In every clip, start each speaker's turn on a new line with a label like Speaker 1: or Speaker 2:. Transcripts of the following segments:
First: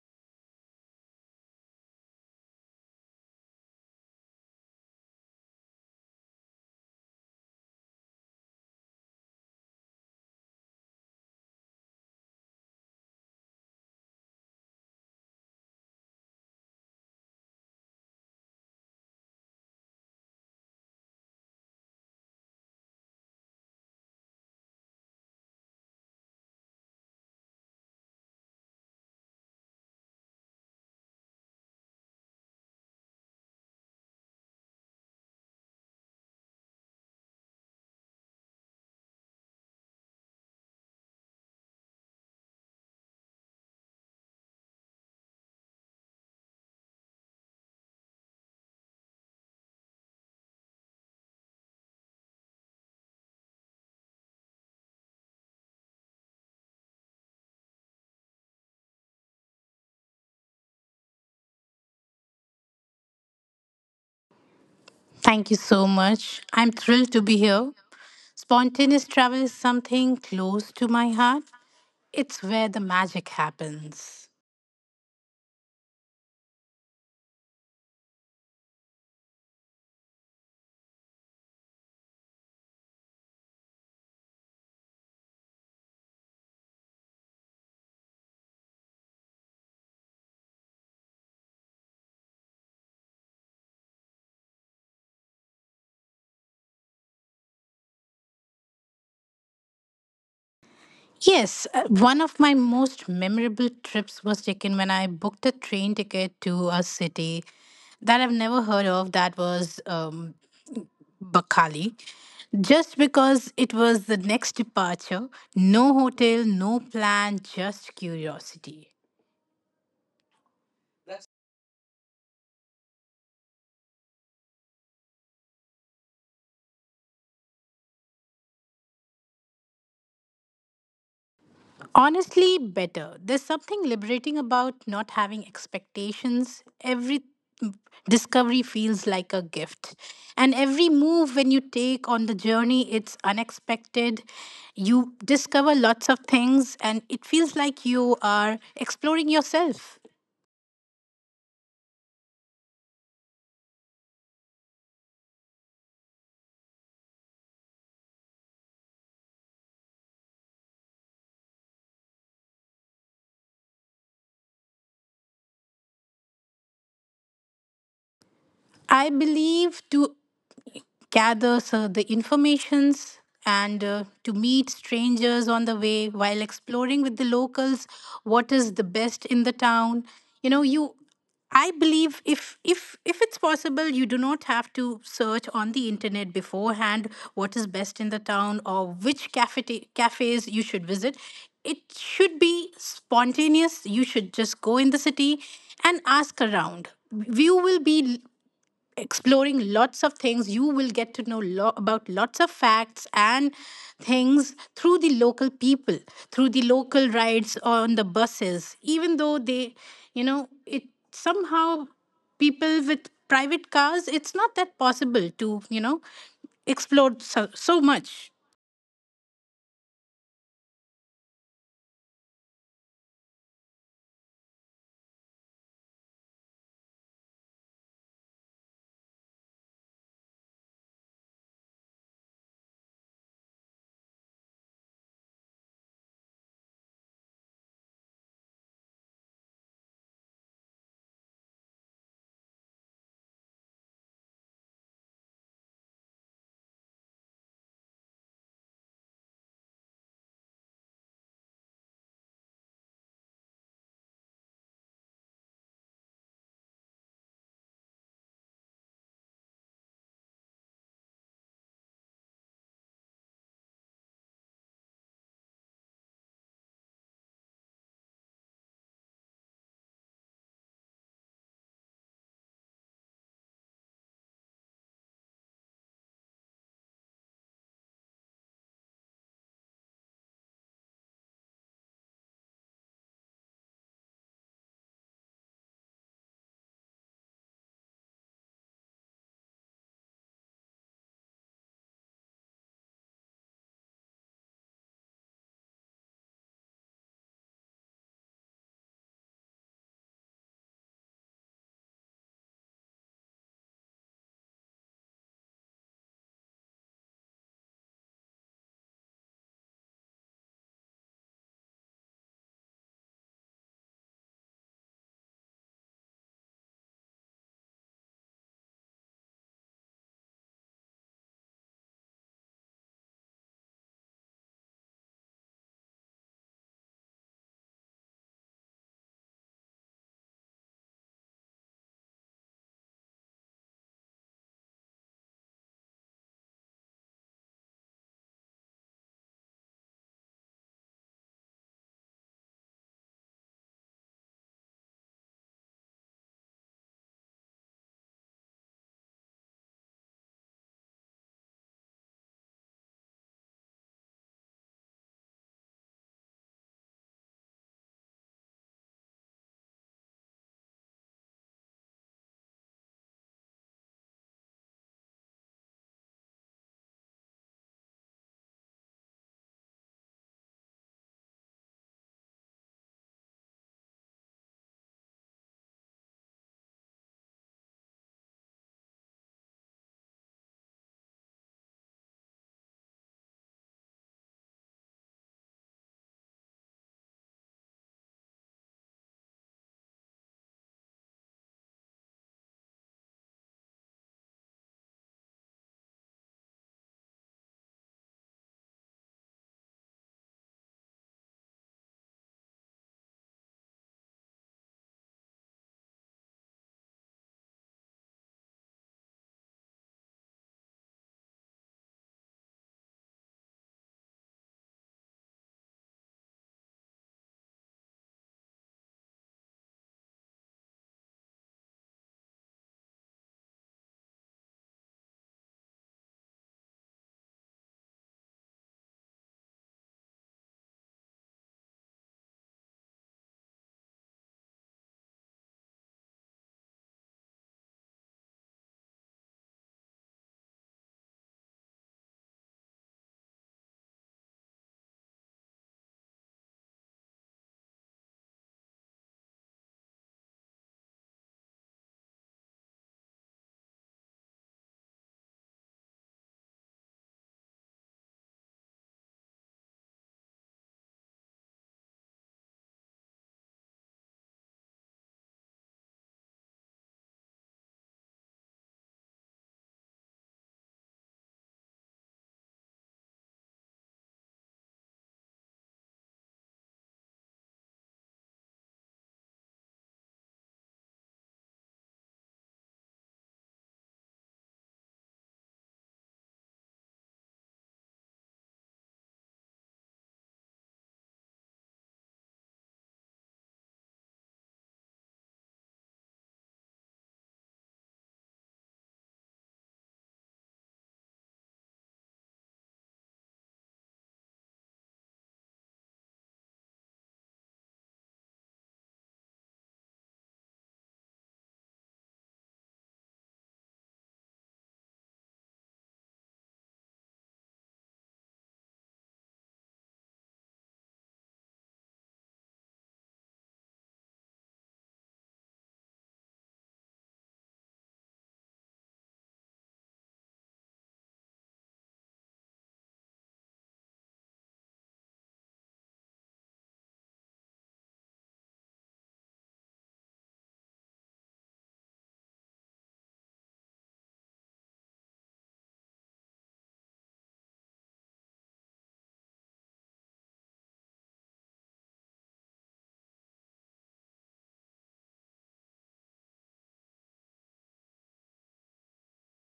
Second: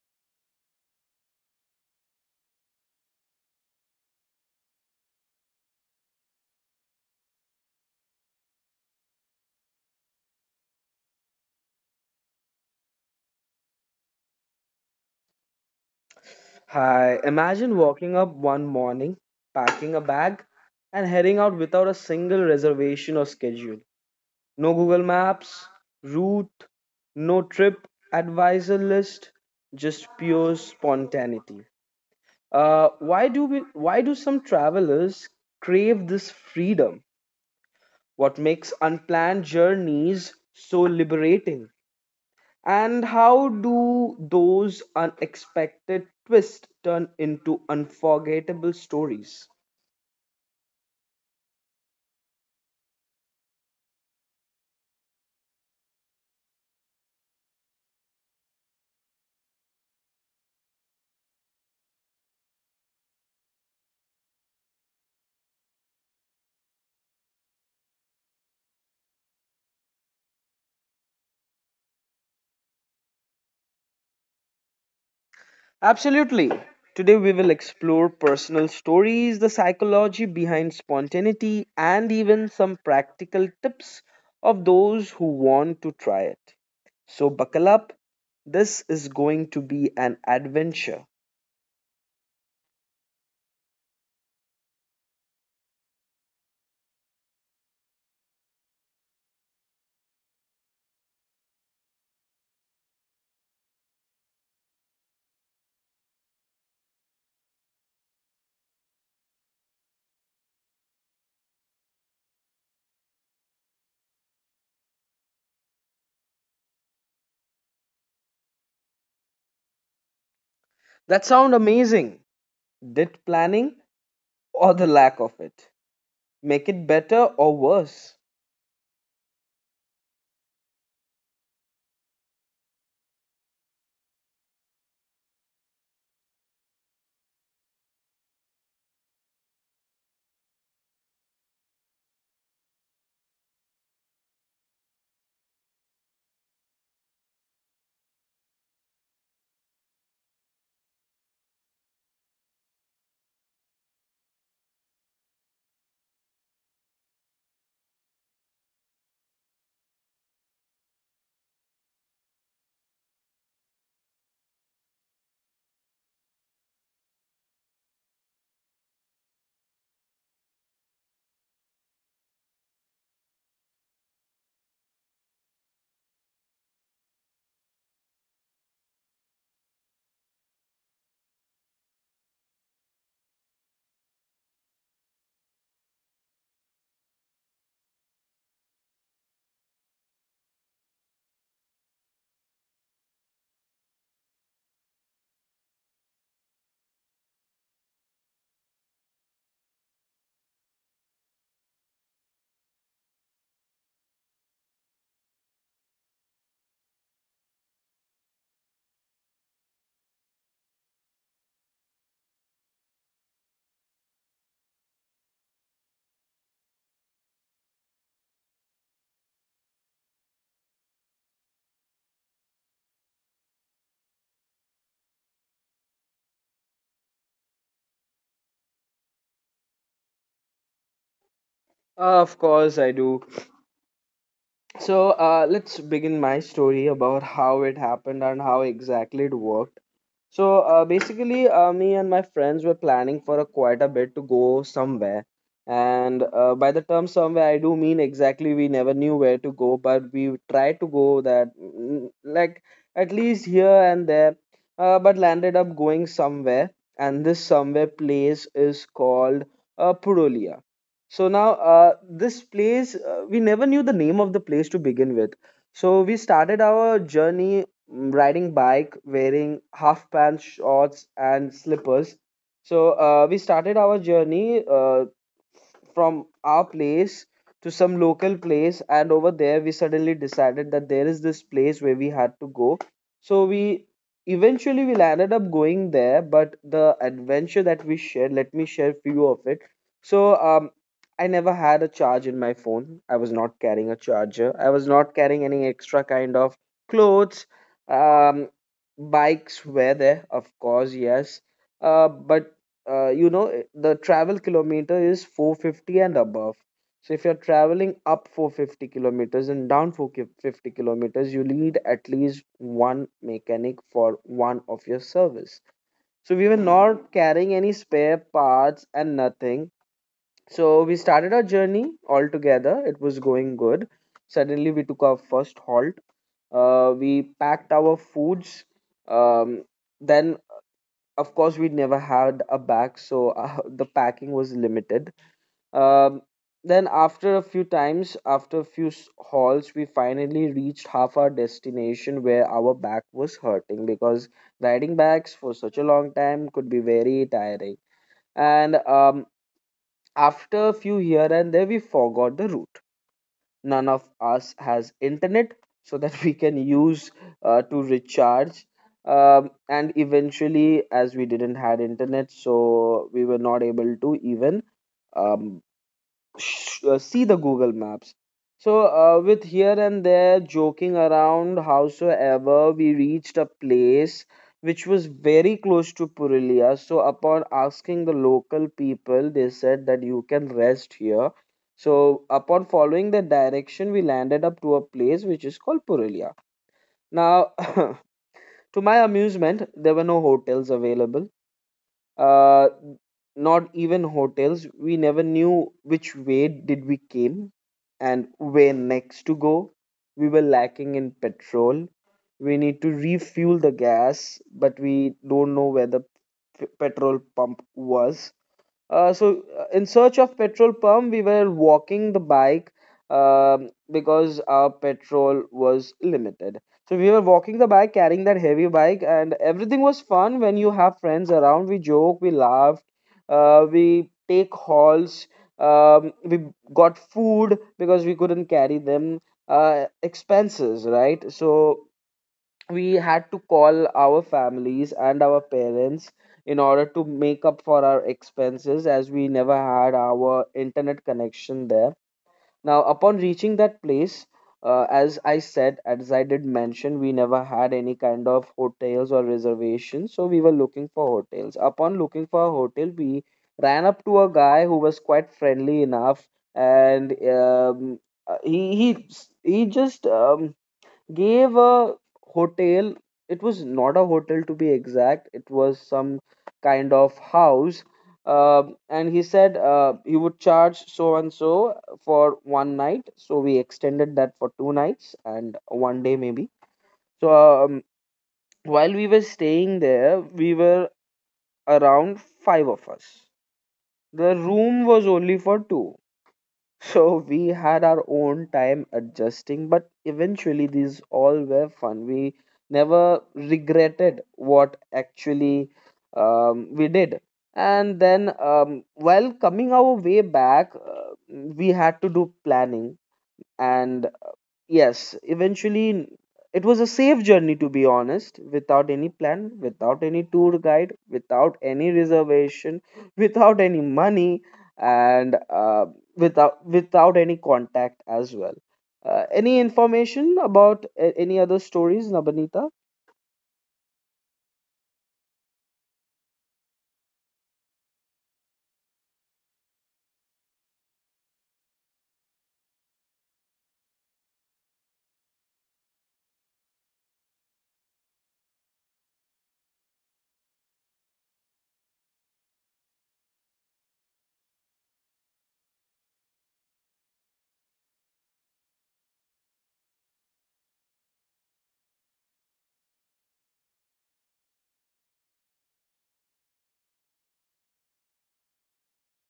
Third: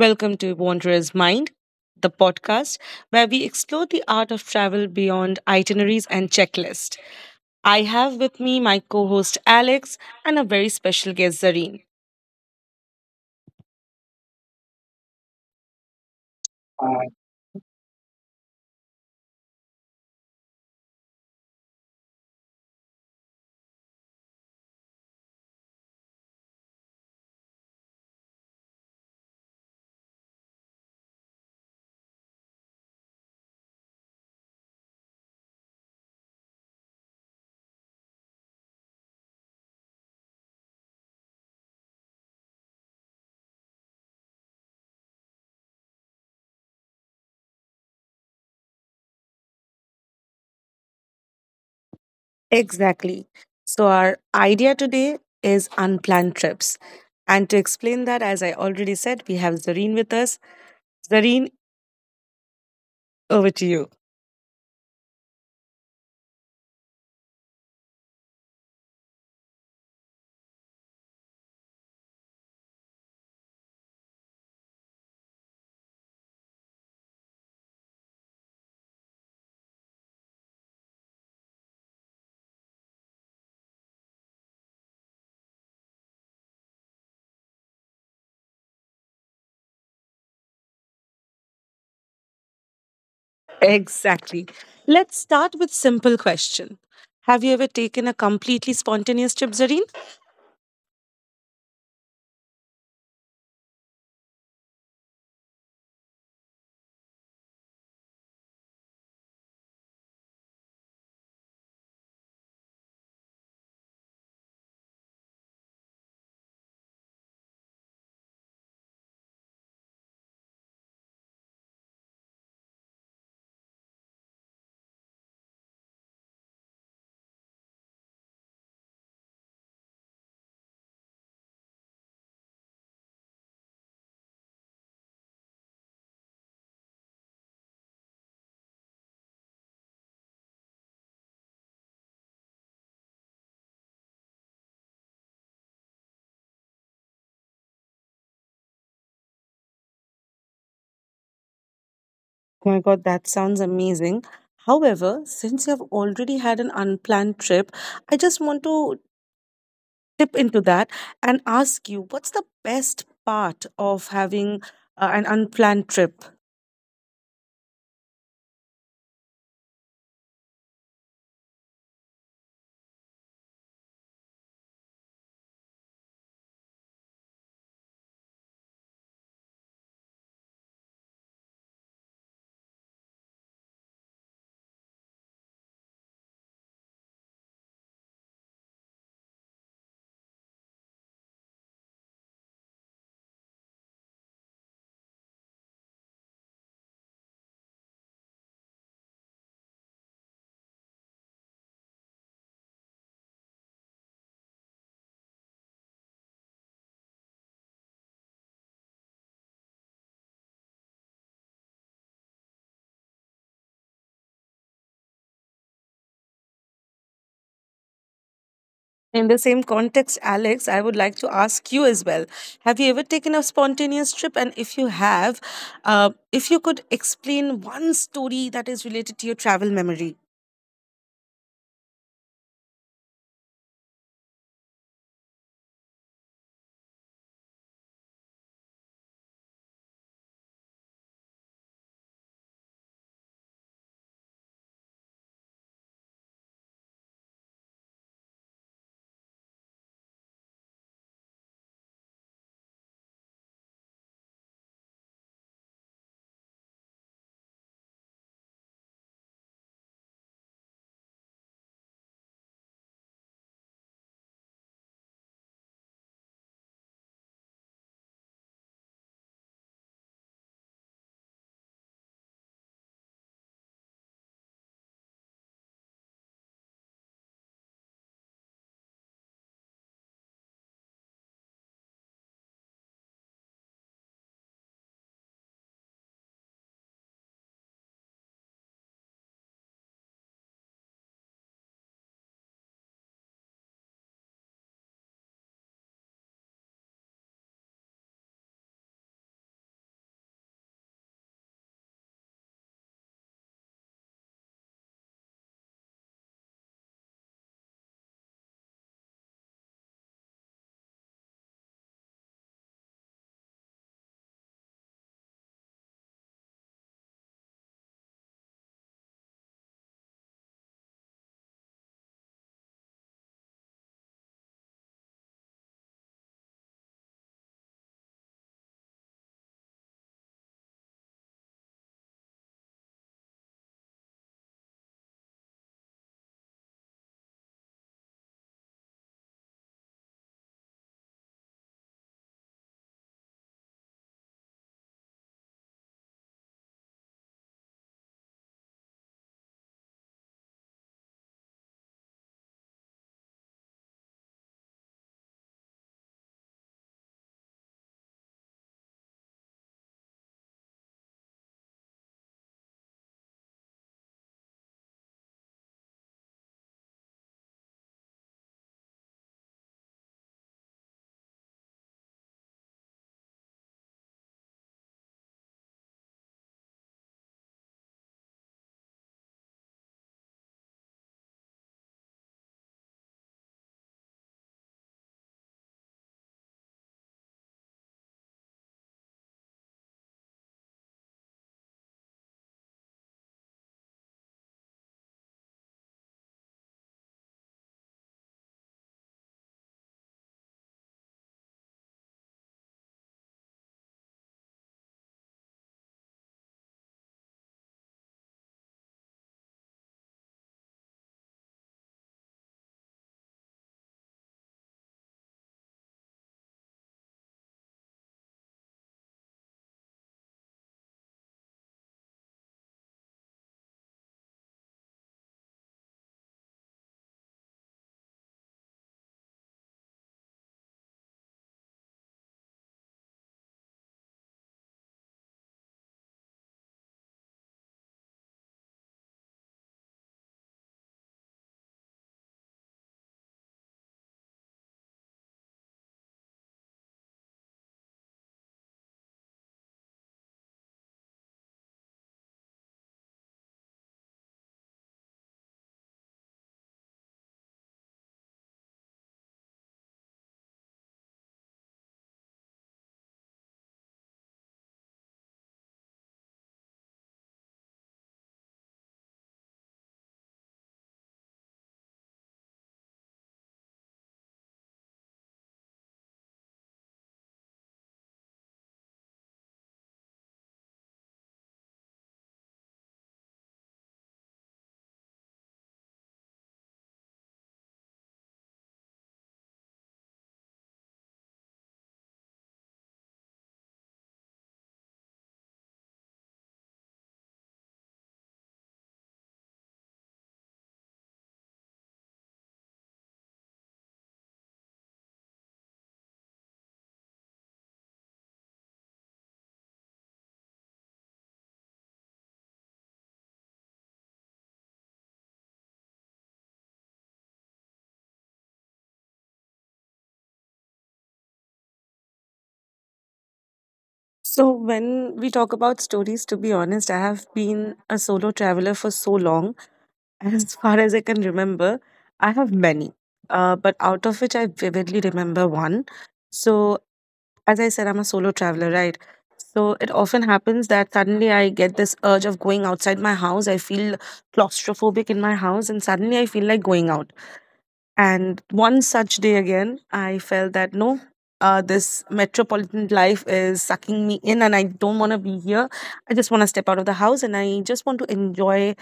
Speaker 1: Welcome to Wanderer's Mind, the podcast where we explore the art of travel beyond itineraries and checklists. I have with me my co host Alex and a very special guest, Zareen.
Speaker 2: Hi, imagine walking up one morning, packing a bag, and heading out without a single reservation or schedule. No Google Maps, route, no trip advisor list, just pure spontaneity. Why do we? Why do some travelers crave this freedom? What makes unplanned journeys so liberating? And how do those unexpected twists turn into unforgettable stories?
Speaker 1: Exactly. So, our idea today is unplanned trips. And to explain that, as I already said, we have Zareen with us. Zareen, over to you.
Speaker 3: Thank you so much. I'm thrilled to be here. Spontaneous travel is something close to my heart. It's where the magic happens.
Speaker 2: Absolutely. Today, we will explore personal stories, the psychology behind spontaneity, and even some practical tips of those who want to try it. So, buckle up. This is going to be an adventure.
Speaker 1: Exactly. Let's start with simple question. Have you ever taken a completely spontaneous trip, Zareen?
Speaker 3: Yes, one of my most memorable trips was taken when I booked a train ticket to a city that I've never heard of. That was Bakali, just because it was the next departure. No hotel, no plan, just curiosity.
Speaker 2: That sound amazing. Did planning or the lack of it make it better or worse?
Speaker 3: Honestly, better. There's something liberating about not having expectations. Every discovery feels like a gift. And every move when you take on the journey, it's unexpected. You discover lots of things, and it feels like you are exploring yourself.
Speaker 1: Oh my god, that sounds amazing. However, since you have already had an unplanned trip, I just want to tip into that and ask you what's the best part of having an unplanned trip?
Speaker 3: I believe to gather so the informations and to meet strangers on the way, while exploring with the locals what is the best in the town. You I believe, if if it's possible, you do not have to search on the internet beforehand what is best in the town, or which cafes you should visit. It should be spontaneous. You should just go in the city and ask around. You will be exploring lots of things. You will get to know about lots of facts and things through the local people, through the local rides on the buses. Even though they, you know, it somehow, people with private cars, it's not that possible to, you know, explore so much.
Speaker 1: In the same context, Alex, I would like to ask you as well. Have you ever taken a spontaneous trip? And if you have, if you could explain one story that is related to your travel memory.
Speaker 2: Of course, I do. So, let's begin my story about how it happened and how exactly it worked. Me and my friends were planning for a quite a bit to go somewhere. And by the term somewhere, I do mean exactly we never knew where to go, but we tried to go that like at least here and there, but landed up going somewhere. And this somewhere place is called Purulia. So now, this place, we never knew the name of the place to begin with. So we started our journey riding bike wearing half pants shorts and slippers, so we started our journey from our place to some local place, and over there we suddenly decided that there is this place where we had to go, so we eventually we landed up going there. But the adventure that we shared, let me share few of it. So um i never had a charge in my phone. I was not carrying a charger. I was not carrying any extra kind of clothes. um Bikes were there, of course, yes, but you know, the travel kilometer is 450 and above. So if you're traveling up 450 kilometers and down 450 kilometers, you need at least one mechanic for one of your service, so we were not carrying any spare parts and nothing. So we started our journey all together. It was going good. Suddenly we took our first halt. We packed our foods, um, then of course we never had a bag, so the packing was limited. um, then after a few times, after a few s- hauls, we finally reached half our destination where our back was hurting because riding backs for such a long time could be very tiring. And after a few here and there, we forgot the route. None of us has internet so that we can use to recharge. And eventually, as we didn't had internet, so we were not able to even, um, see the Google Maps. So, with here and there joking around, howsoever, we reached a place which was very close to Purulia. So, upon asking the local people, they said that you can rest here. So, upon following the direction, we landed up to a place which is called Purulia. Now, to my amusement, there were no hotels available, uh, not even hotels. We never knew which way did we came and where next to go. We were lacking in petrol. We need to refuel the gas, but we don't know where the petrol pump was. In search of petrol pump, we were walking the bike, because our petrol was limited. So we were walking the bike, carrying that heavy bike, and everything was fun when you have friends around. We joke, we laughed, we take hauls, we got food because we couldn't carry them. Expenses, right? So we had to call our families and our parents in order to make up for our expenses as we never had our internet connection there. Now, upon reaching that place, as I said, as I did mention, we never had any kind of hotels or reservations, so we were looking for hotels. Upon looking for a hotel, we ran up to a guy who was quite friendly enough, and uh, he he he just gave a hotel. It was not a hotel to be exact. It was some kind of house. And he said he would charge so and so for one night. So we extended that for two nights and one day maybe. So um, while we were staying there, we were around five of us. The room was only for two. So we had our own time adjusting, but eventually these all were fun. We never regretted what actually we did. And then, while coming our way back, we had to do planning. And Yes, Eventually it was a safe journey to be honest, without any plan, without any tour guide, without any reservation, without any money, and without any contact as well. Any information about any other stories, Nabanita?
Speaker 1: So, when we talk about stories, to be honest, I have been a solo traveler for so long. As far as I can remember, I have many, but out of which I vividly remember one. So, as I said, I'm a solo traveler, right? So it often happens that suddenly I get this urge of going outside my house. I feel claustrophobic in my house, and suddenly I feel like going out. And one such day again, I felt that no, this metropolitan life is sucking me in, and I don't want to be here. I just want to step out of the house and I just want to enjoy.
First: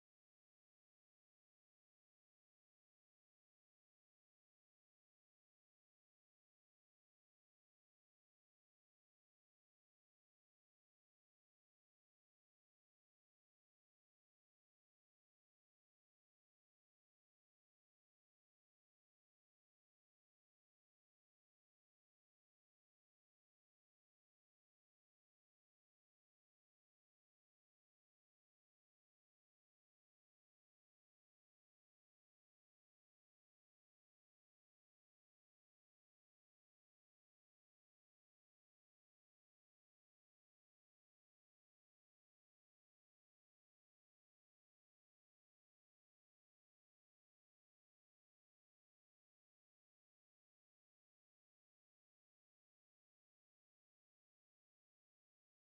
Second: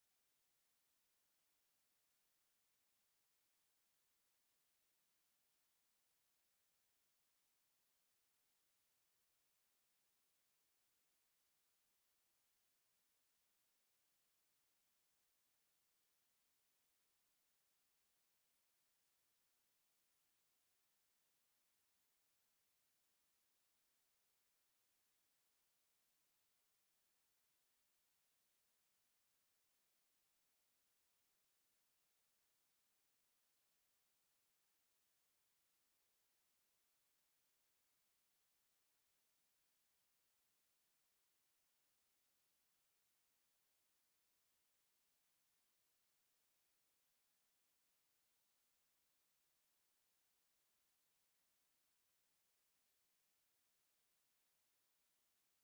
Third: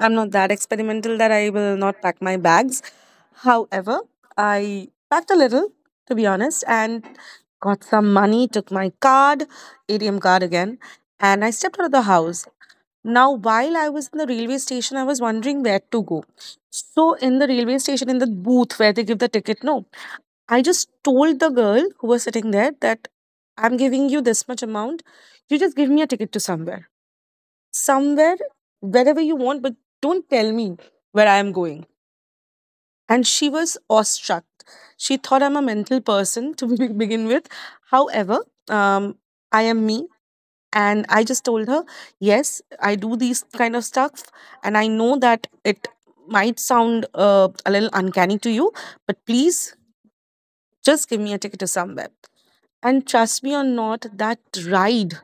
Speaker 1: I'm not that experimental that I will not pack my bags. However, I packed a little, to be honest, and got some money, took my card, ATM card again, and I stepped out of the house. Now, while I was in the railway station, I was wondering where to go. So, in the railway station, in the booth where they give the ticket, no, I just told the girl who was sitting there that I'm giving you this much amount. You just give me a ticket to somewhere, somewhere, wherever you want, but don't tell me where I am going and she was awestruck. She thought I'm a mental person to be- begin with. However, um, I am me. And I just told her, yes, I do these kind of stuff. And I know that it might sound a little uncanny to you, but please just give me a ticket to somewhere. And trust me or not, that ride,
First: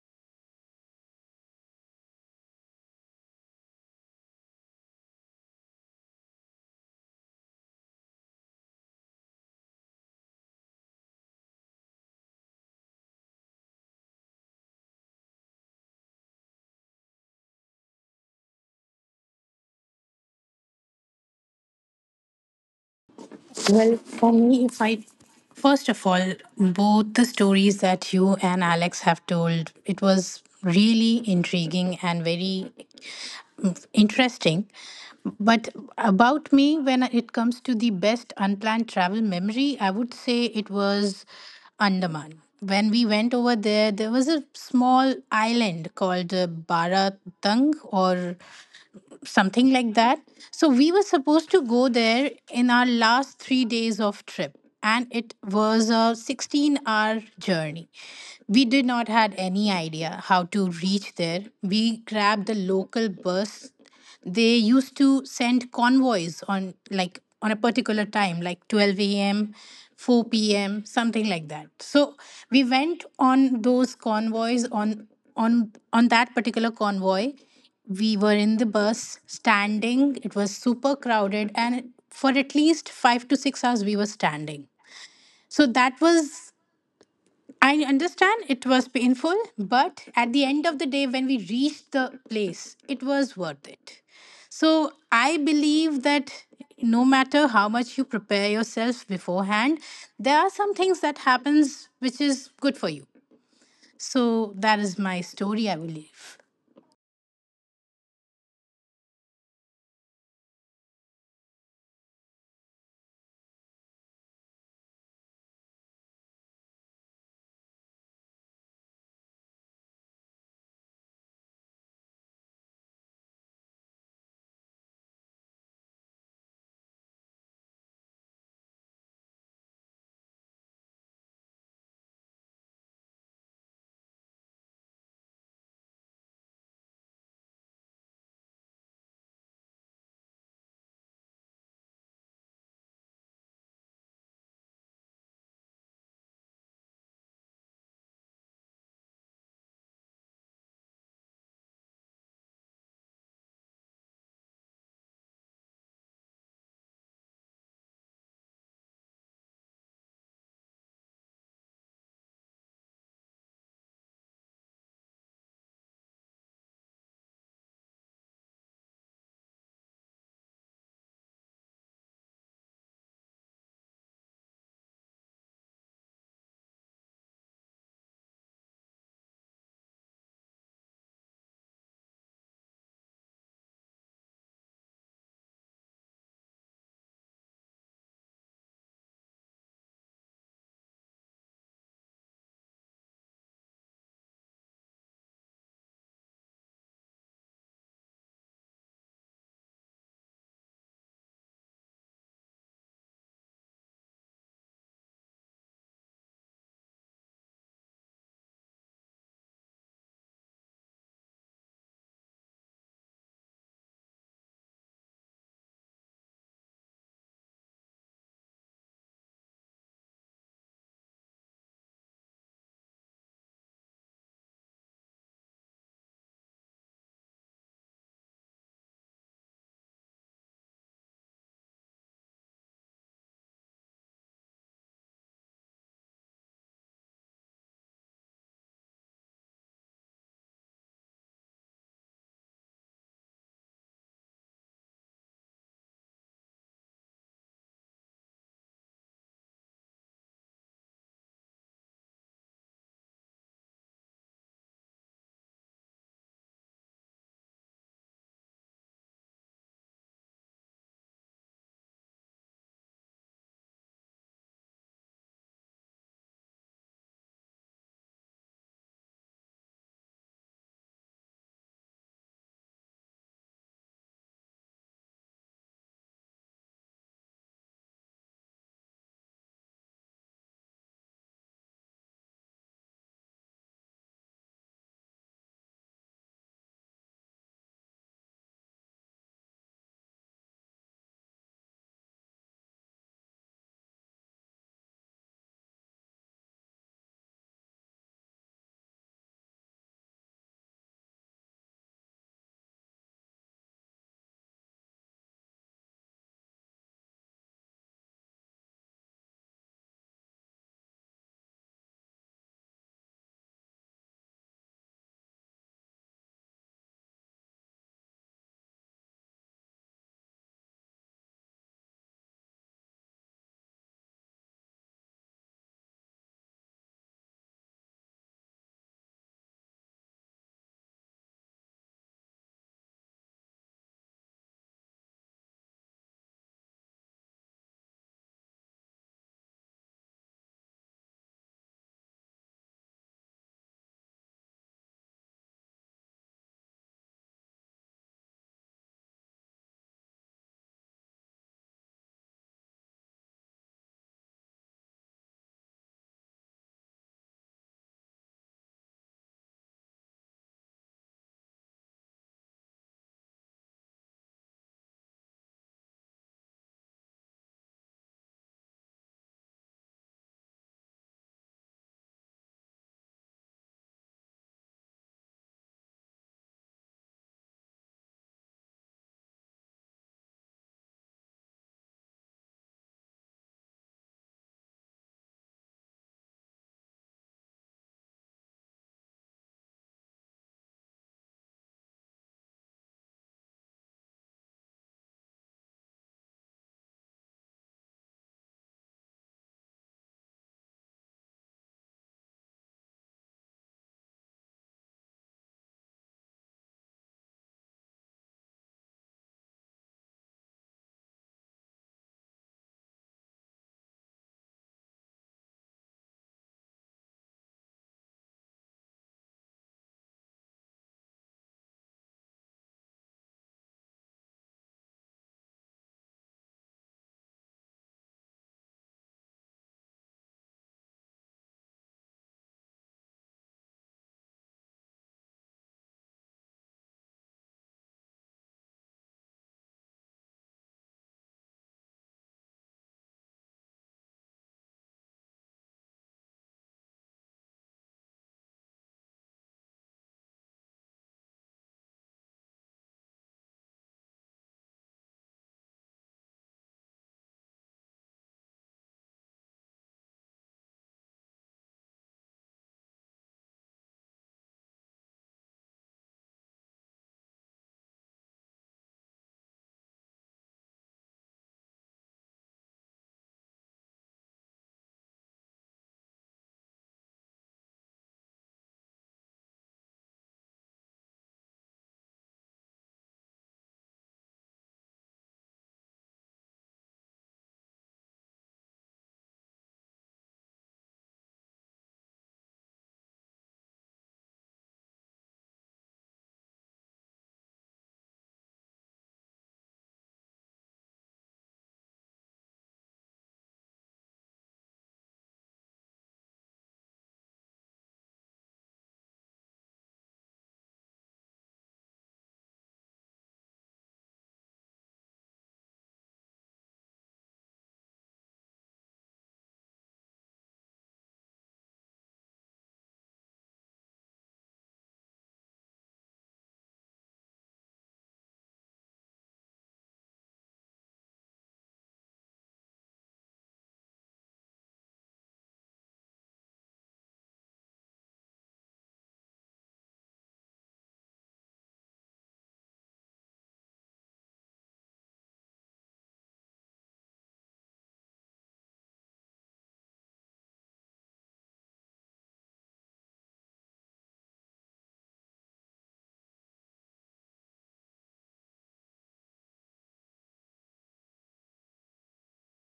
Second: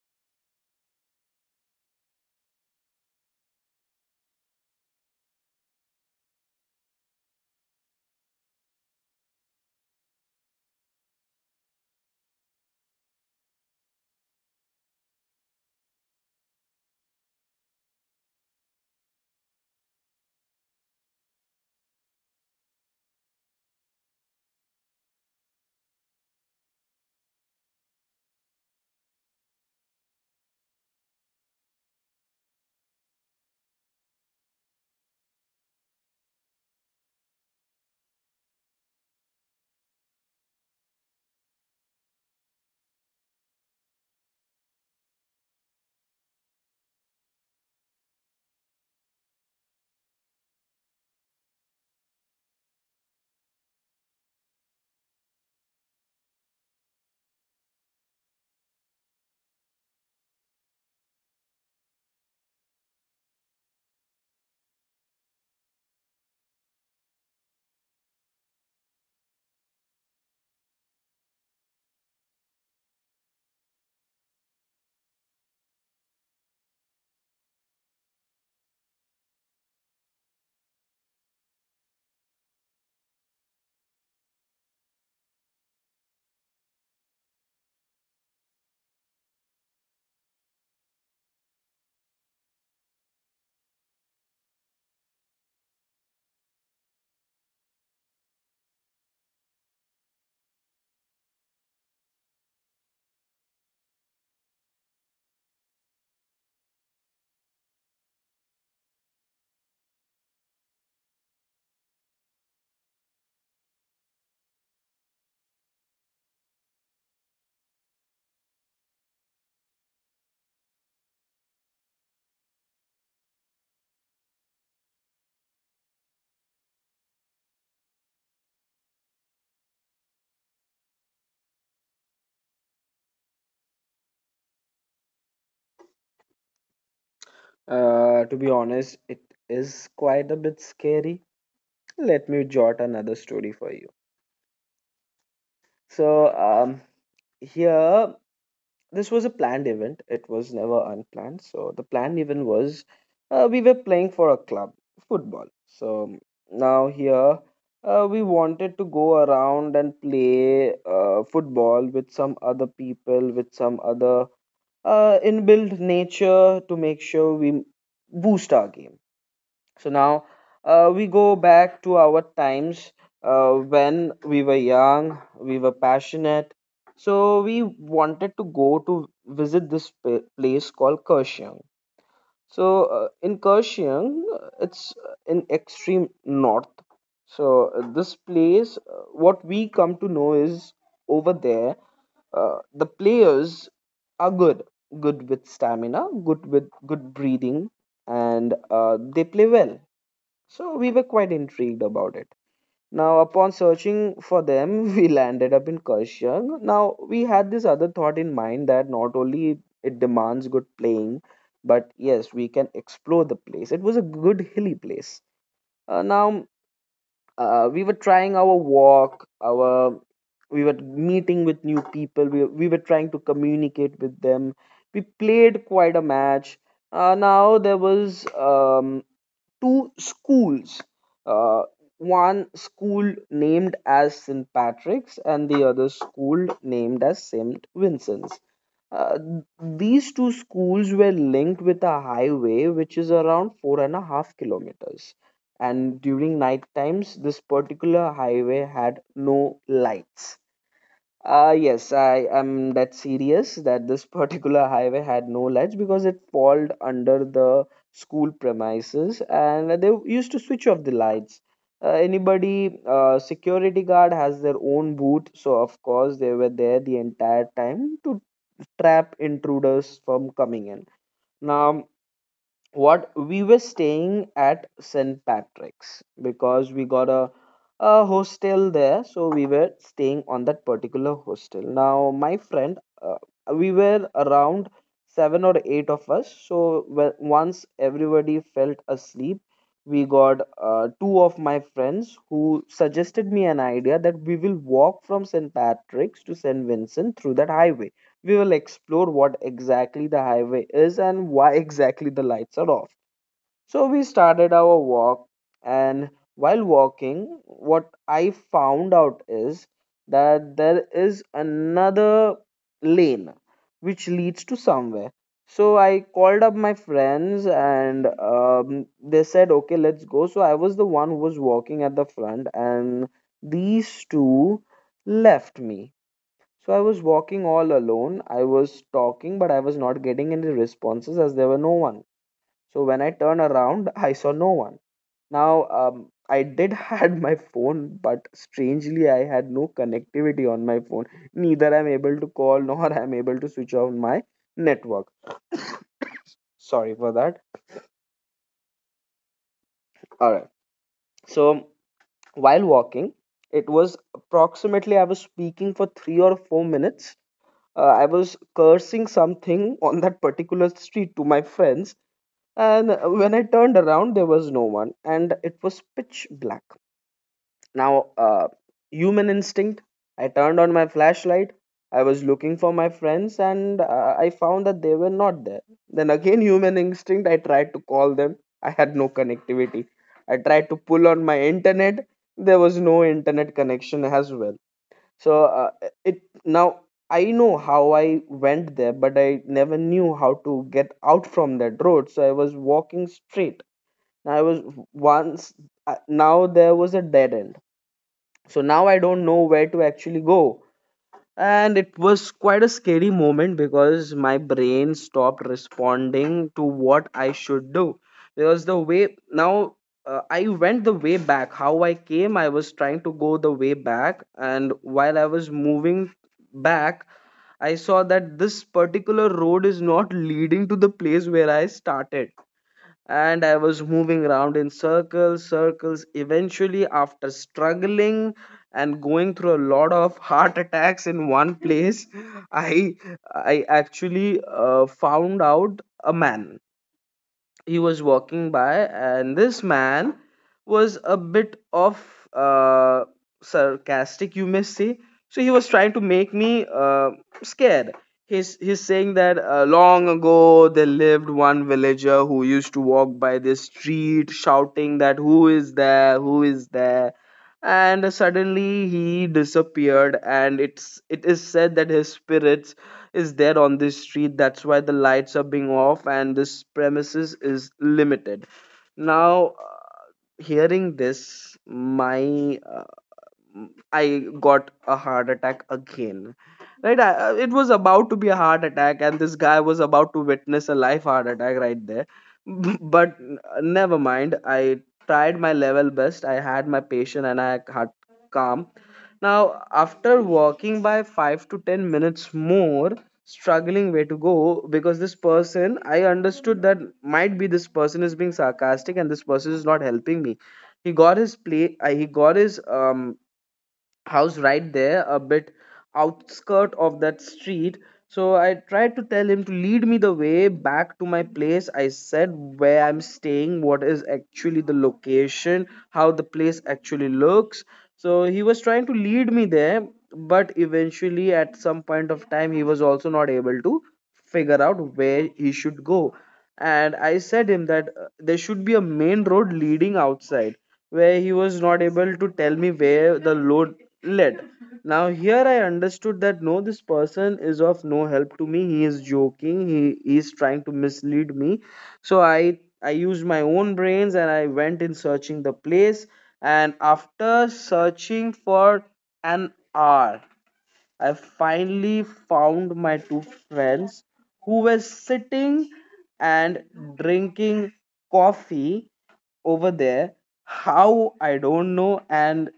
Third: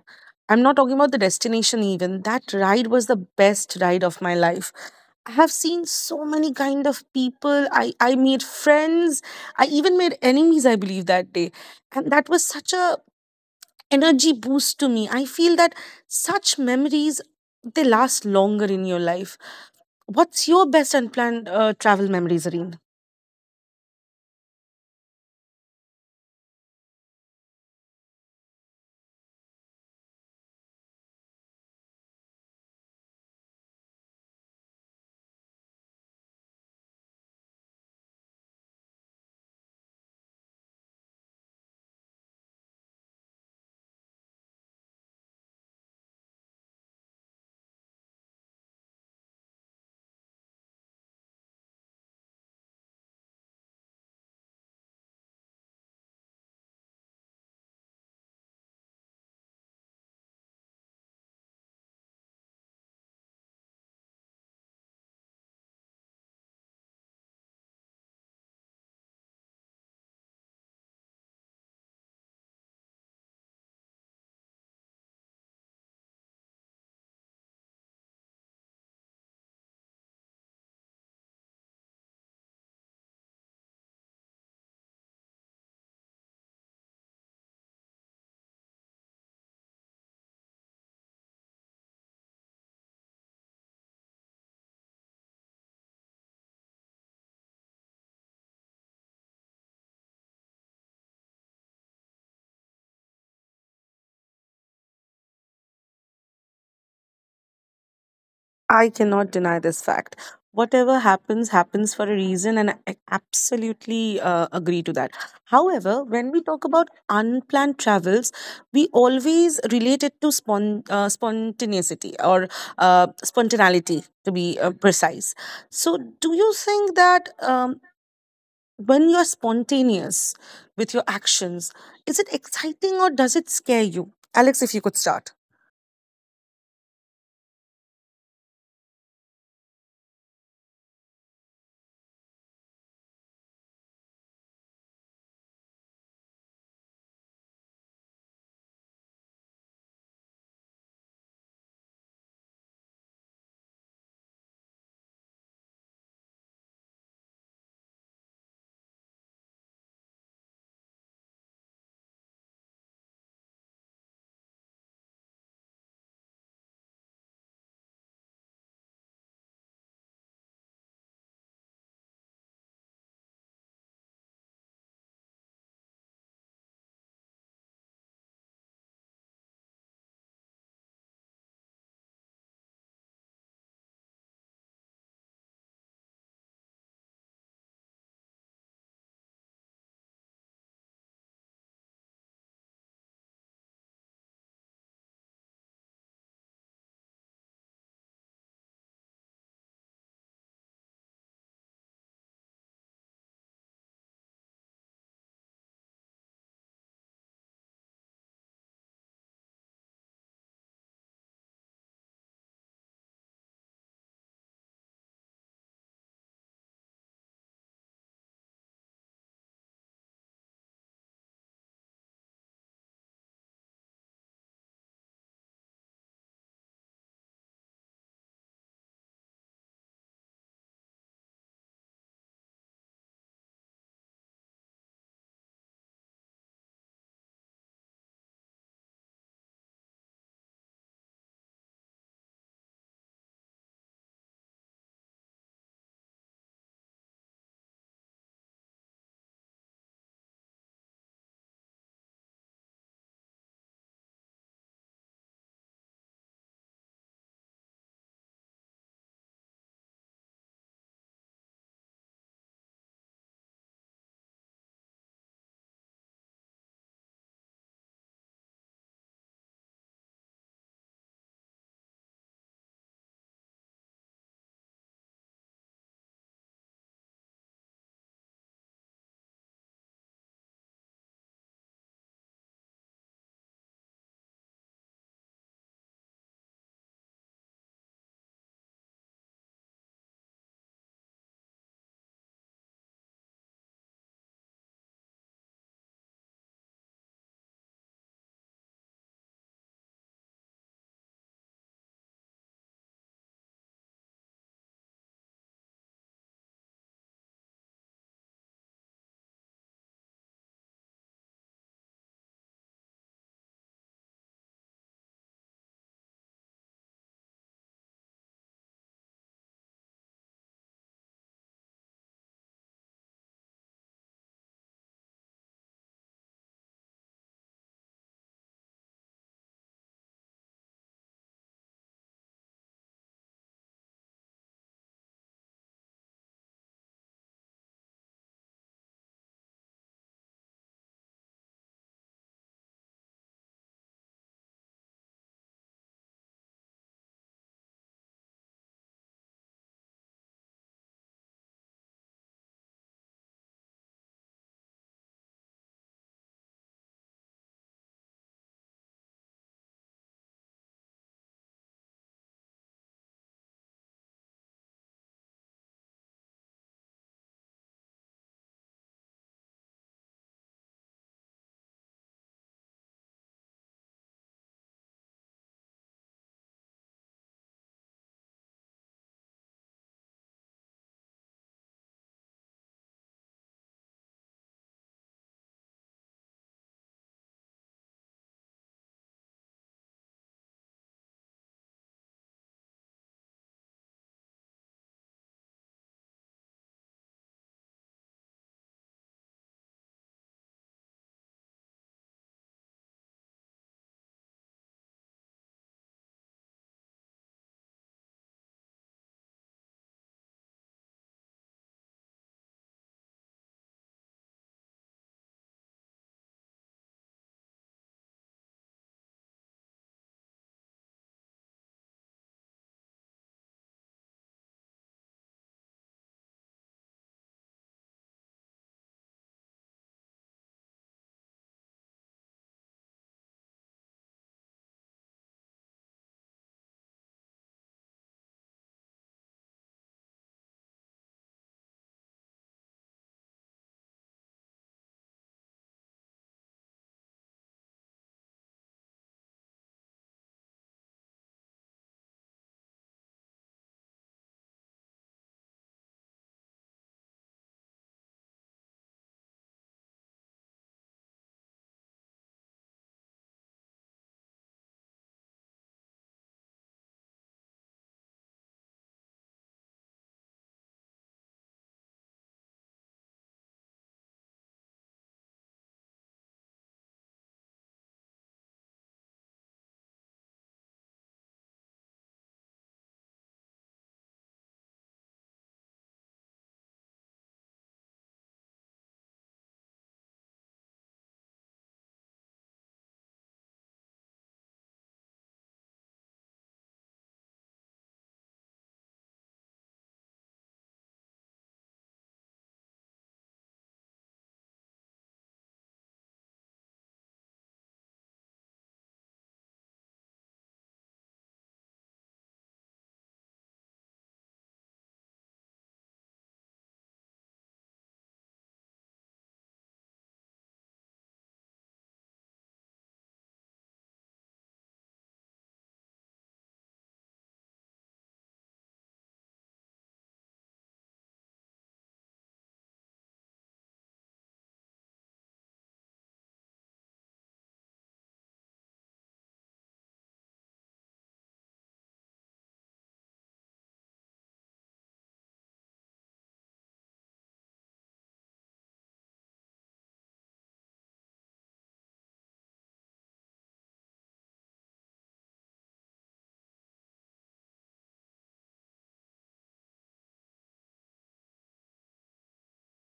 Speaker 1: I'm not talking about the destination even, that ride was the best ride of my life. I have seen so many kind of people. I made friends. I even made enemies, I believe, that day. And that was such a energy boost to me. I feel that such memories, they last longer in your life. What's your best unplanned travel memories, Areen?
Speaker 3: Well, for me, if I, first of all, both the stories that you and Alex have told, it was really intriguing and very interesting. But about me, when it comes to the best unplanned travel memory, I would say it was Andaman. When we went over there, there was a small island called Baratang or something like that. So we were supposed to go there in our last 3 days of trip, and it was a 16-hour journey. We did not had any idea how to reach there. We grabbed the local bus. They used to send convoys on, like, on a particular time, like 12 a.m., 4 p.m., something like that. So we went on those convoys on that particular convoy. We were in the bus standing. It was super crowded, and for at least 5 to 6 hours, we were standing. So that was, I understand it was painful, but at the end of the day, when we reached the place, it was worth it. So I believe that no matter how much you prepare yourself beforehand, there are some things that happens which is good for you. So that is my story, I believe.
Speaker 1: I cannot deny this fact. Whatever happens, happens for a reason, and I absolutely agree to that. However, when we talk about unplanned travels, we always relate it to spontaneity or spontaneity, to be precise. So, do you think that when you're spontaneous with your actions, is it exciting or does it scare you? Alex, if you could start.
Speaker 2: To be honest, it is quite a bit scary. Let me jot another story for you. So um, Here, this was a planned event. It was never unplanned. So the planned event was, we were playing for a club football. So now here, we wanted to go around and play football with some other people, with some other inbuilt nature to make sure we boost our game. So now, we go back to our times, when we were young, we were passionate. So we wanted to go to visit this place called Kaohsiung. So in Kaohsiung, it's in extreme north. So this place, what we come to know is, over there, the players are good, good with stamina, good with good breathing, and they play well, so we were quite intrigued about it. Now, upon searching for them, we landed up in Kashyang. Now, we had this other thought in mind that not only it demands good playing, but yes, we can explore the place. It was a good hilly place. Uh, now, we were trying our walk, our we were meeting with new people. We were trying to communicate with them. We played quite a match. Now there was two schools. Uh, One school named as St. Patrick's and the other school named as St. Vincent's. Uh, these two schools were linked with a highway which is around 4.5 kilometers. And during night times, this particular highway had no lights. Yes, I am that serious that this particular highway had no lights because it falls under the school premises and they used to switch off the lights. Anybody, security guard has their own booth, so of course they were there the entire time to trap intruders from coming in. Now, what we were staying at St. Patrick's because we got a hostel there, so we were staying on that particular hostel. Now, my friend, we were around seven or eight of us, so once everybody felt asleep, we got two of my friends who suggested me an idea that we will walk from St. Patrick's to St. Vincent through that highway. We will explore what exactly the highway is and why exactly the lights are off. So we started our walk, and while walking, what I found out is that there is another lane which leads to somewhere. So I called up my friends and they said, okay, let's go. So I was the one who was walking at the front, and these two left me, so I was walking all alone. I was talking, but I was not getting any responses as there were no one. So when I turned around, I saw no one. Now, I did had my phone, but strangely, I had no connectivity on my phone. Neither I'm able to call nor I'm able to switch on my network. Sorry for that. All right. So while walking, it was approximately I was speaking for three or four minutes. I was cursing something on that particular street to my friends. And when I turned around, there was no one, and it was pitch black. Now, human instinct, I turned on my flashlight. I was looking for my friends, and I found that they were not there. Then again, human instinct, I tried to call them. I had no connectivity. I tried to pull on my internet. There was no internet connection as well. So it now I know how I went there, but I never knew how to get out from that road. So I was walking straight. I was once Now there was a dead end. So now I don't know where to actually go. And it was quite a scary moment because my brain stopped responding to what I should do. Because the way now I went the way back, how I came, I was trying to go the way back. And while I was moving back, I saw that this particular road is not leading to the place where I started, and I was moving around in circles, circles. Eventually, after struggling and going through a lot of heart attacks in one place, I I actually found out a man. He was walking by, and this man was a bit of uh, sarcastic, you may say. So he was trying to make me scared. He's saying that long ago there lived one villager who used to walk by this street shouting that, "Who is there? Who is there?" And suddenly he disappeared, and it is said that his spirit is there on this street, that's why the lights are being off and this premises is limited. Now hearing this, my I got a heart attack again. Right, it was about to be a heart attack, and this guy was about to witness a live heart attack right there. but n- never mind. I tried my level best. I had my patience and I had calm. Now, after walking by 5 to 10 minutes more, struggling way to go, because this person, I understood that might be this person is being sarcastic and this person is not helping me. He got his play. He got his house right there a bit outskirt of that street. So I tried to tell him to lead me the way back to my place. I said where I'm staying, what is actually the location, how the place actually looks. So he was trying to lead me there, but eventually at some point of time he was also not able to figure out where he should go. And I said him that there should be a main road leading outside, where he was not able to tell me where the load led. Now here I understood that no, this person is of no help to me. He is joking. He is trying to mislead me. So I used my own brains and I went in searching the place. And after searching for an hour, I finally found my two friends who were sitting and drinking coffee over there. How, I don't know. And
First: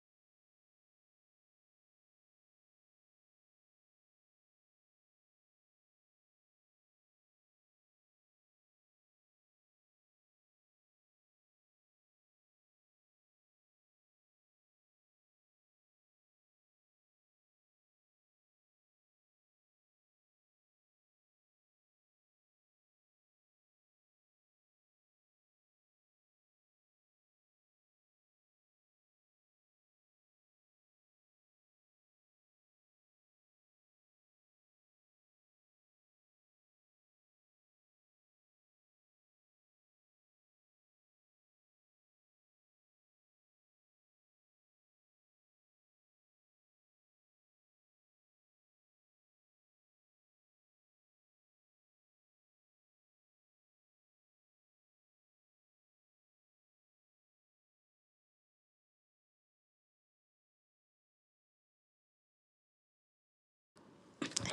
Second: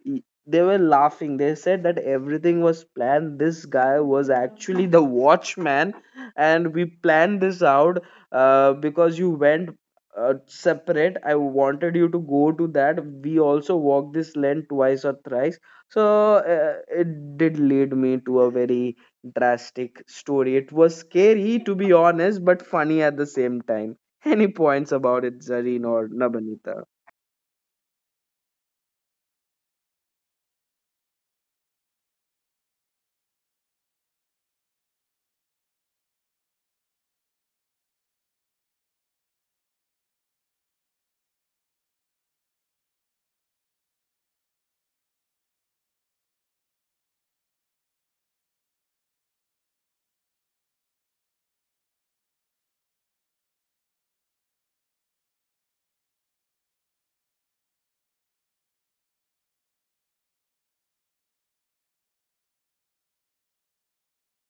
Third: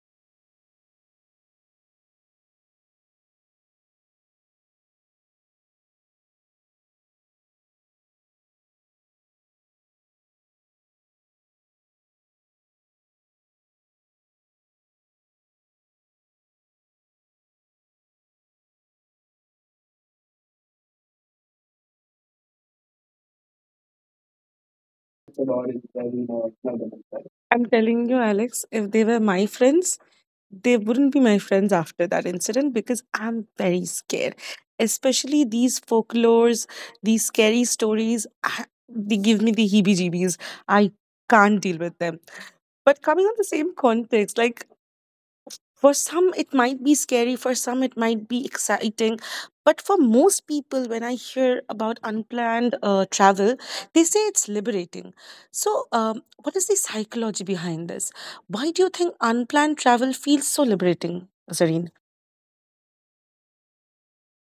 Speaker 2: they were laughing. They said that everything was planned. This guy was actually the watchman, and we planned this out. Because you went separate, I wanted you to go to that. We also walked this lane twice or thrice. So uh, it did lead me to a very drastic story. It was scary, to be honest, but funny at the same time. Any points about it,
Speaker 1: About it
Speaker 2: Zareen or
Speaker 1: doesn't know not
Speaker 2: Nabanita?
Speaker 1: themselves. I'm telling you, Alex, if they were my friends, they wouldn't be my friends after that incident because I'm very scared. Especially these folklores, these scary stories, I- they give me the heebie jeebies. I can't deal with them. But coming on the same context, like for some, it might be scary, for some, it might be exciting. But for most people, when I hear about unplanned travel, they say it's liberating. So, what is the psychology behind this? Why do you think unplanned travel feels so liberating, Zareen?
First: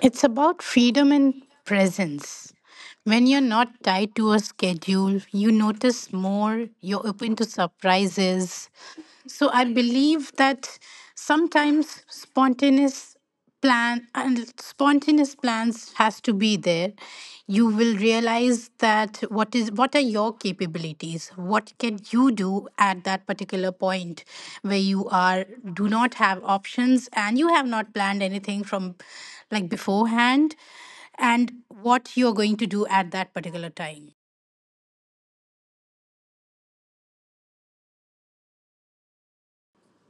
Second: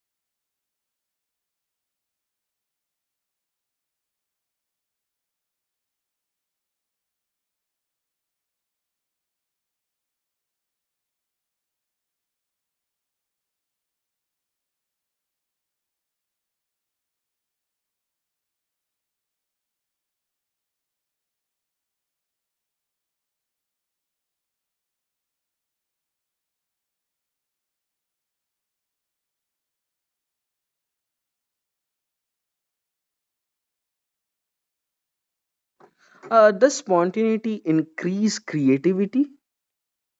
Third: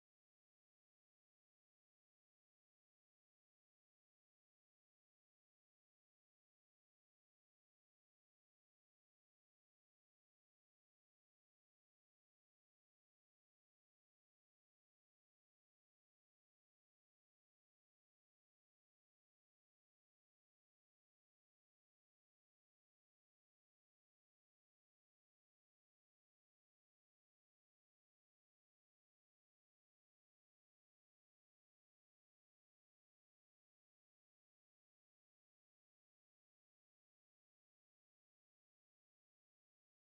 Speaker 3: It's about freedom and presence. When you're not tied to a schedule, you notice more, you're open to surprises. So I believe that sometimes spontaneous plan and spontaneous plans has to be there. You will realize that what are your capabilities. What can you do at that particular point where you are do not have options and you have not planned anything from, like, beforehand, and what you're going to do at that particular time.
Speaker 2: Does spontaneity increase creativity?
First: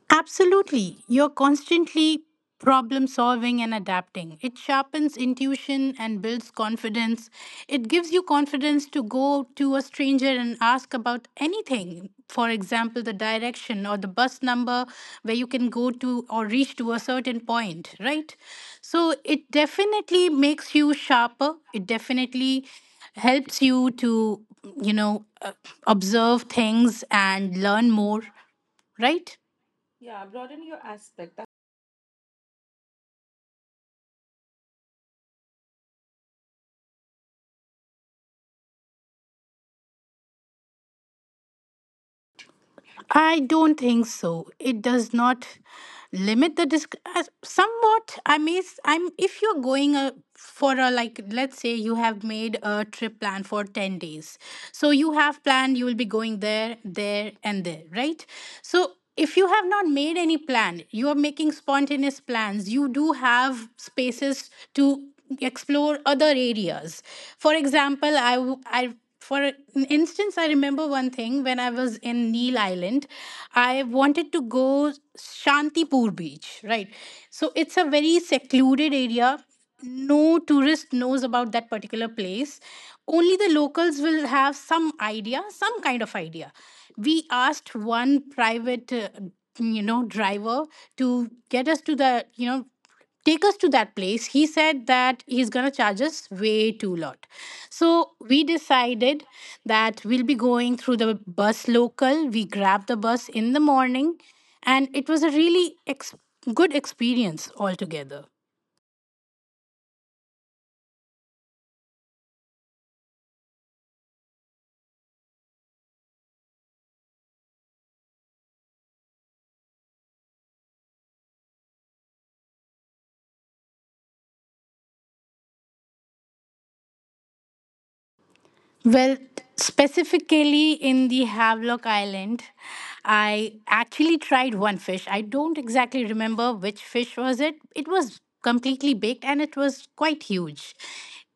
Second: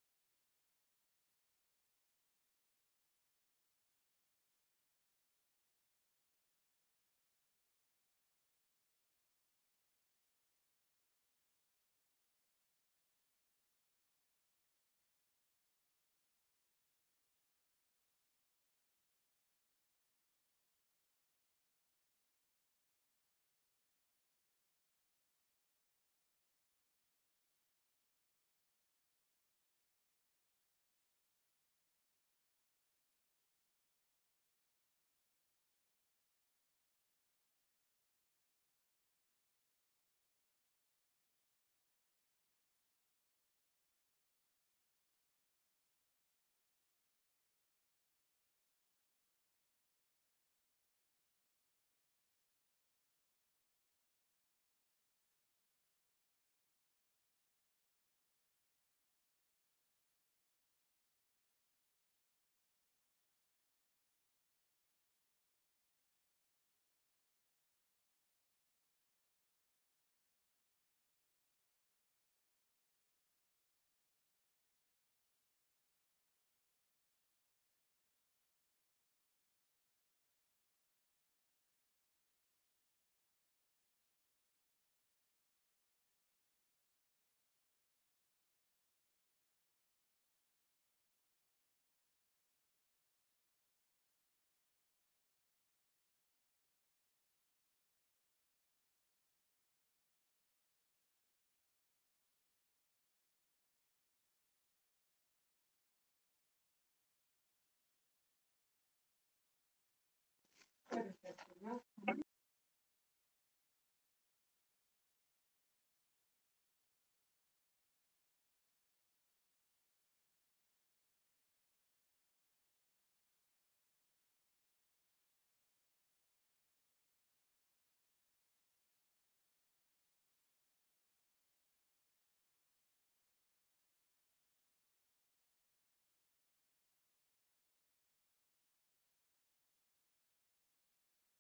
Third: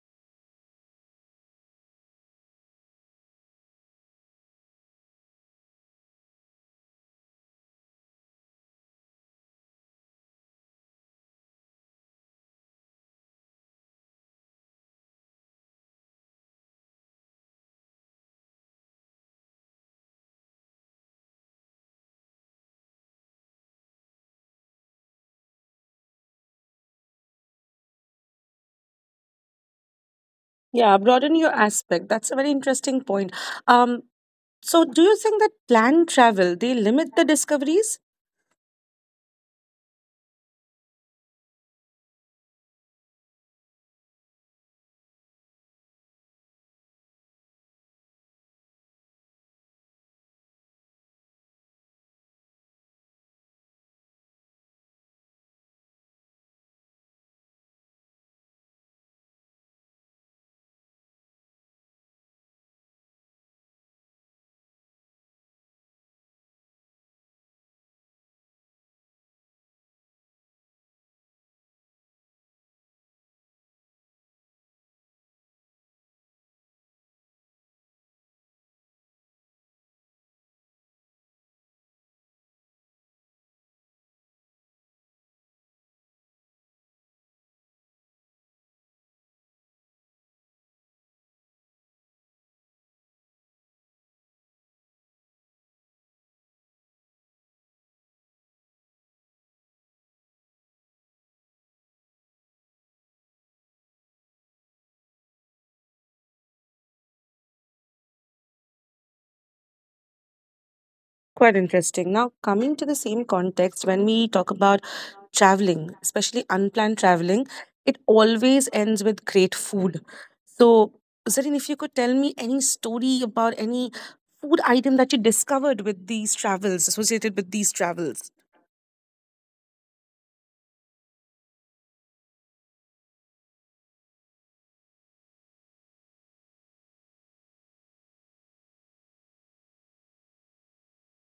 Speaker 3: Absolutely. You're constantly problem solving and adapting. It sharpens intuition and builds confidence. It gives you confidence to go to a stranger and ask about anything. For example, the direction or the bus number where you can go to or reach to a certain point, right? So it definitely makes you sharper. It definitely helps you to, you know, observe things and learn more, right?
Speaker 1: Yeah, broaden your aspect. That's a very interesting point. Um, so, do you think that planned travel they limit the discoveries?
Speaker 3: I don't think so. It does not limit the disc somewhat. I mean, I'm, if you're going a, for a, like, let's say you have made a trip plan for 10 days, so you have planned you will be going there, there, and there, right? So if you have not made any plan, you are making spontaneous plans. You do have spaces to explore other areas. For example, I for an instance, I remember one thing. When I was in Neil Island, I wanted to go Shantipur Beach, right? So it's a very secluded area. No tourist knows about that particular place. Only the locals will have some idea, some kind of idea. We asked one private, you know, driver to get us to the, you know, take us to that place. He said that he's going to charge us way too lot. So we decided that we'll be going through the bus local. We grabbed the bus in the morning, and it was a really good experience altogether.
Speaker 1: Quite interesting. Now, coming to the same context, when we talk about traveling, especially unplanned traveling, it always ends with great food. So, Zarin, if you could tell me any story about any food item that you discovered with these travels, associated with these travels.
Speaker 3: Well, specifically in the Havelock Island, I actually tried one fish. I don't exactly remember which fish was it. It was completely baked and it was quite huge.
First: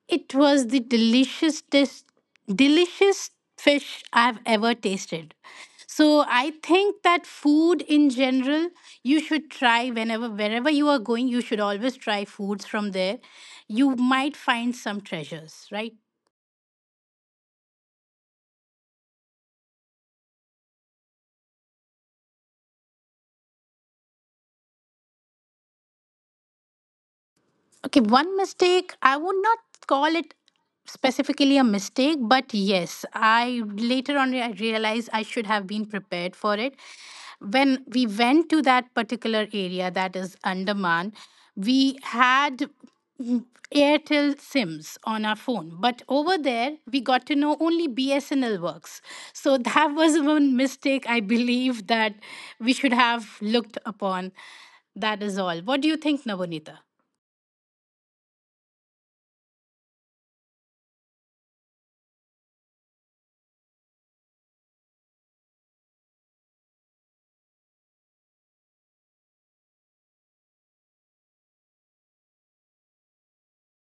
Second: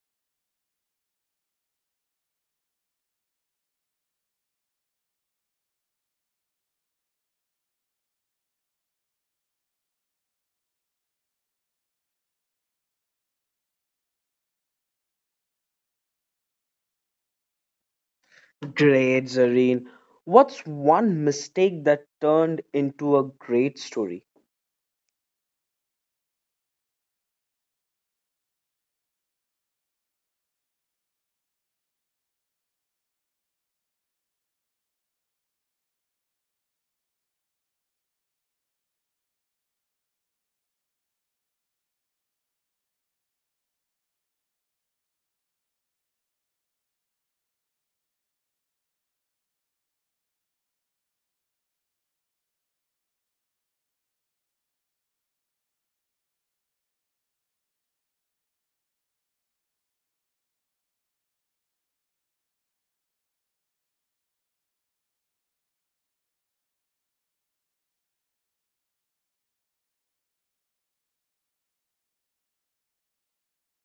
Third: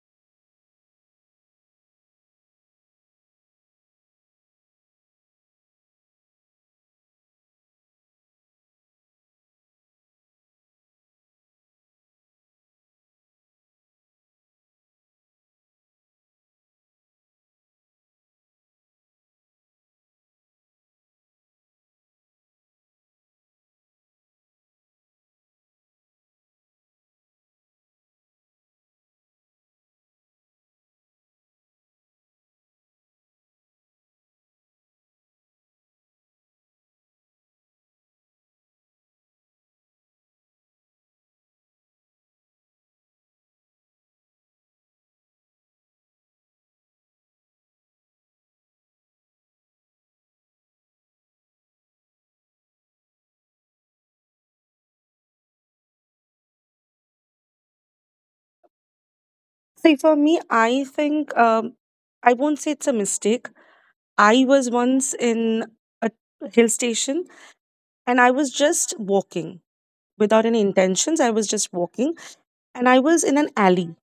Speaker 3: It was the delicious fish I've ever tasted. So I think that food in general, you should try. Whenever wherever you are going, you should always try foods from there. You might find some treasures, right?
Speaker 2: Great, Zareen. What's one mistake that turned into a great story?
Speaker 3: Okay, one mistake, I would not call it specifically a mistake, but yes, I later on I realized I should have been prepared for it. When we went to that particular area, that is Andaman, we had mm, Airtel SIMs on our phone, but over there we got to know only BSNL works. So that was one mistake I believe that we should have looked upon. That is all. What do you think, Navonita?
Speaker 1: See, for me, I think I won't say it's a mistake. I was once in a hill station and I was just walking without any intentions. I was just walking and I was in an alley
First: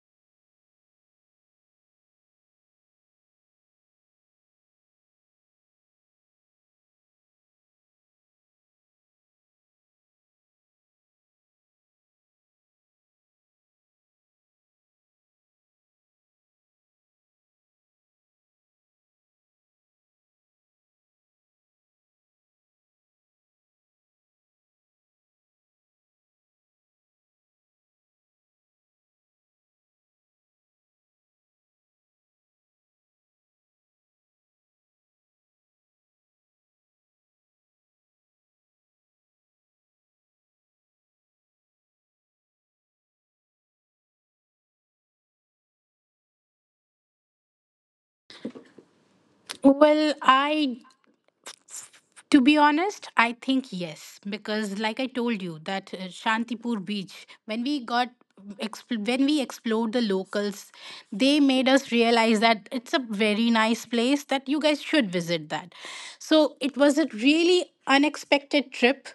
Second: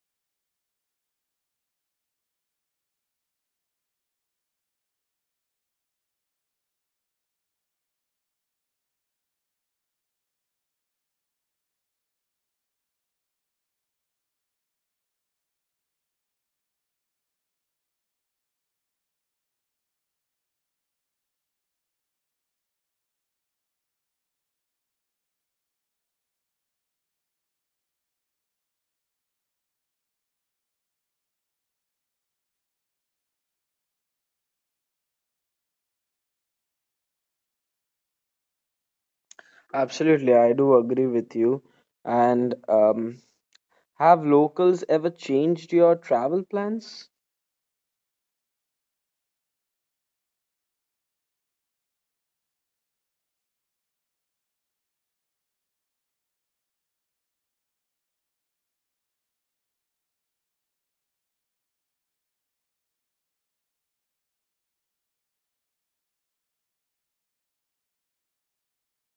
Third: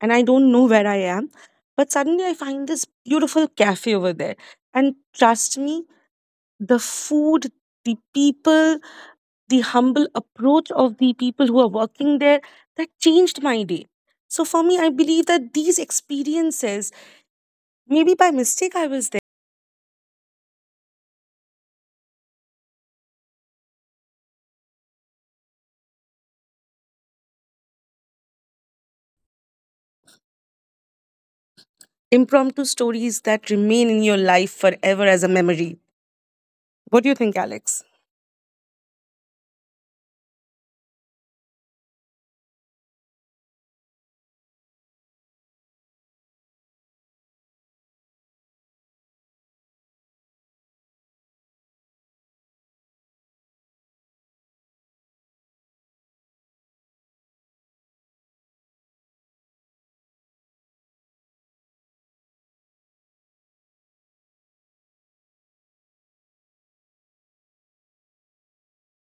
Speaker 1: and I don't know where I am. But suddenly I find this beautiful cafe over there. And trust me, the food, the people, the humble approach of the people who are working there, that changed my day. So for me, I believe that these experiences, maybe by mistake I was there impromptu stories that remain in your life forever as a memory. What do you think, Alex?
Speaker 2: Absolutely, I do agree with you. And have locals ever changed your travel plans?
Speaker 3: Well, I, to be honest, I think yes, because like I told you that Shantipur beach, when we got when we explored the locals, they made us realize that it's a very nice place that you guys should visit that. So it was a really unexpected trip,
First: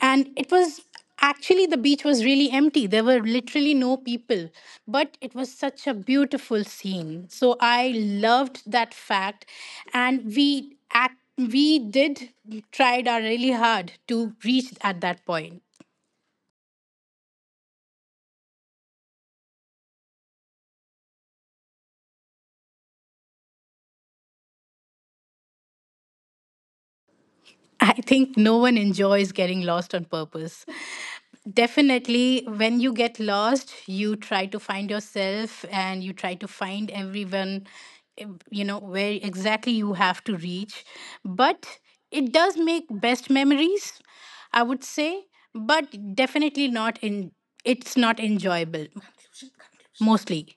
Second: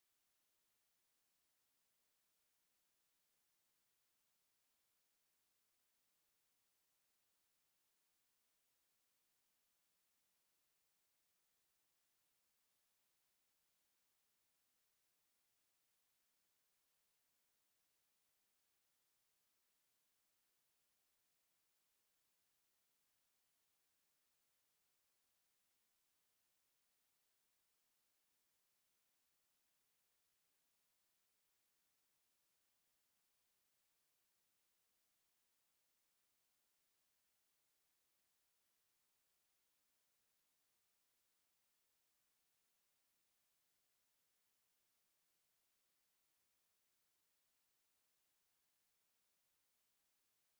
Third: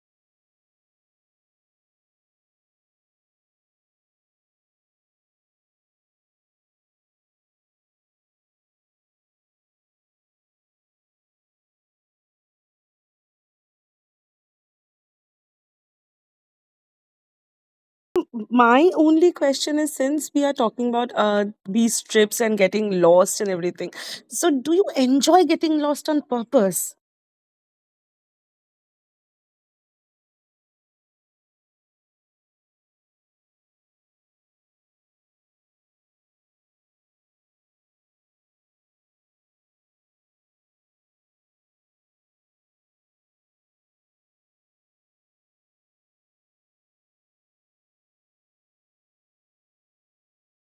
Speaker 3: and it was actually, the beach was really empty. There were literally no people, but it was such a beautiful scene. So I loved that fact, and we did tried our really hard to reach at that point.
Speaker 1: My only question is since we are talking about these trips and getting lost and everything, so do you enjoy getting lost on purpose?
Speaker 3: I think no one enjoys getting lost on purpose. Definitely, when you get lost, you try to find yourself and you try to find everyone, eh, you know, where exactly you have to reach. But it does make best memories, I would say, but definitely not in, it's not enjoyable mostly.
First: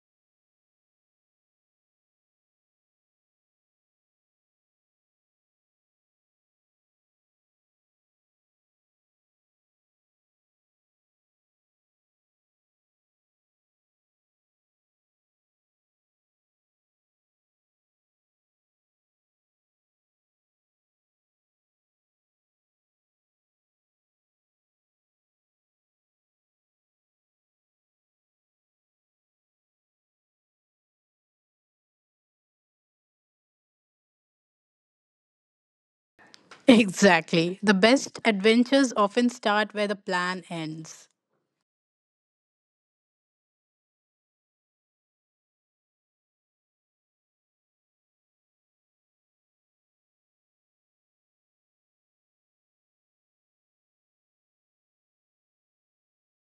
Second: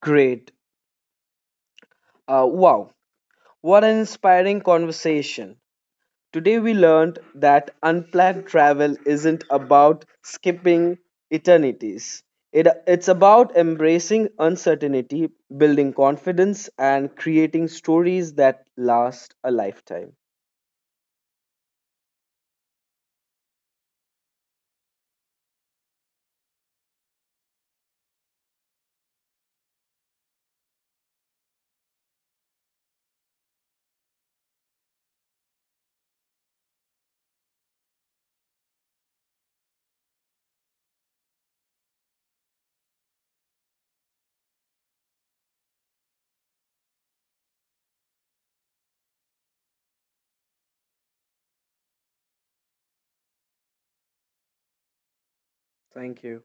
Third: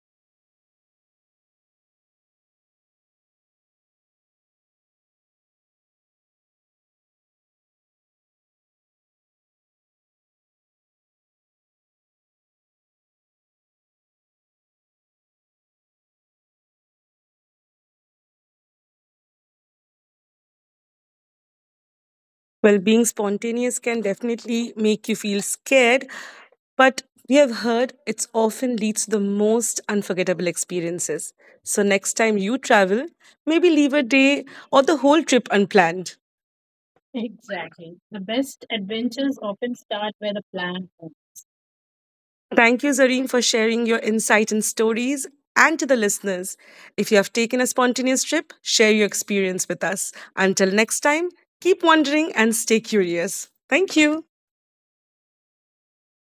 Speaker 2: Great. Wow, what an inspiring conversation. Today we learned that unplanned travel isn't about skipping eternities. It's about embracing uncertainty, building confidence, and creating stories that last a lifetime.
Speaker 1: Well, being spontaneous can definitely make you feel scared, but we have heard it often leads to the most unforgettable experiences. So next time you travel, maybe leave a day or the whole trip unplanned.
Speaker 3: Exactly. The best adventures often
Speaker 1: Adventures
Speaker 3: start
Speaker 1: often
Speaker 3: where the
Speaker 1: start where
Speaker 3: plan ends.
Speaker 1: Thank you, Zareen, for sharing your insight and stories. And to the listeners, if you have taken a spontaneous trip, share your experience with us. Until next time, keep wandering and stay curious. Thank you.
Speaker 2: Thank you.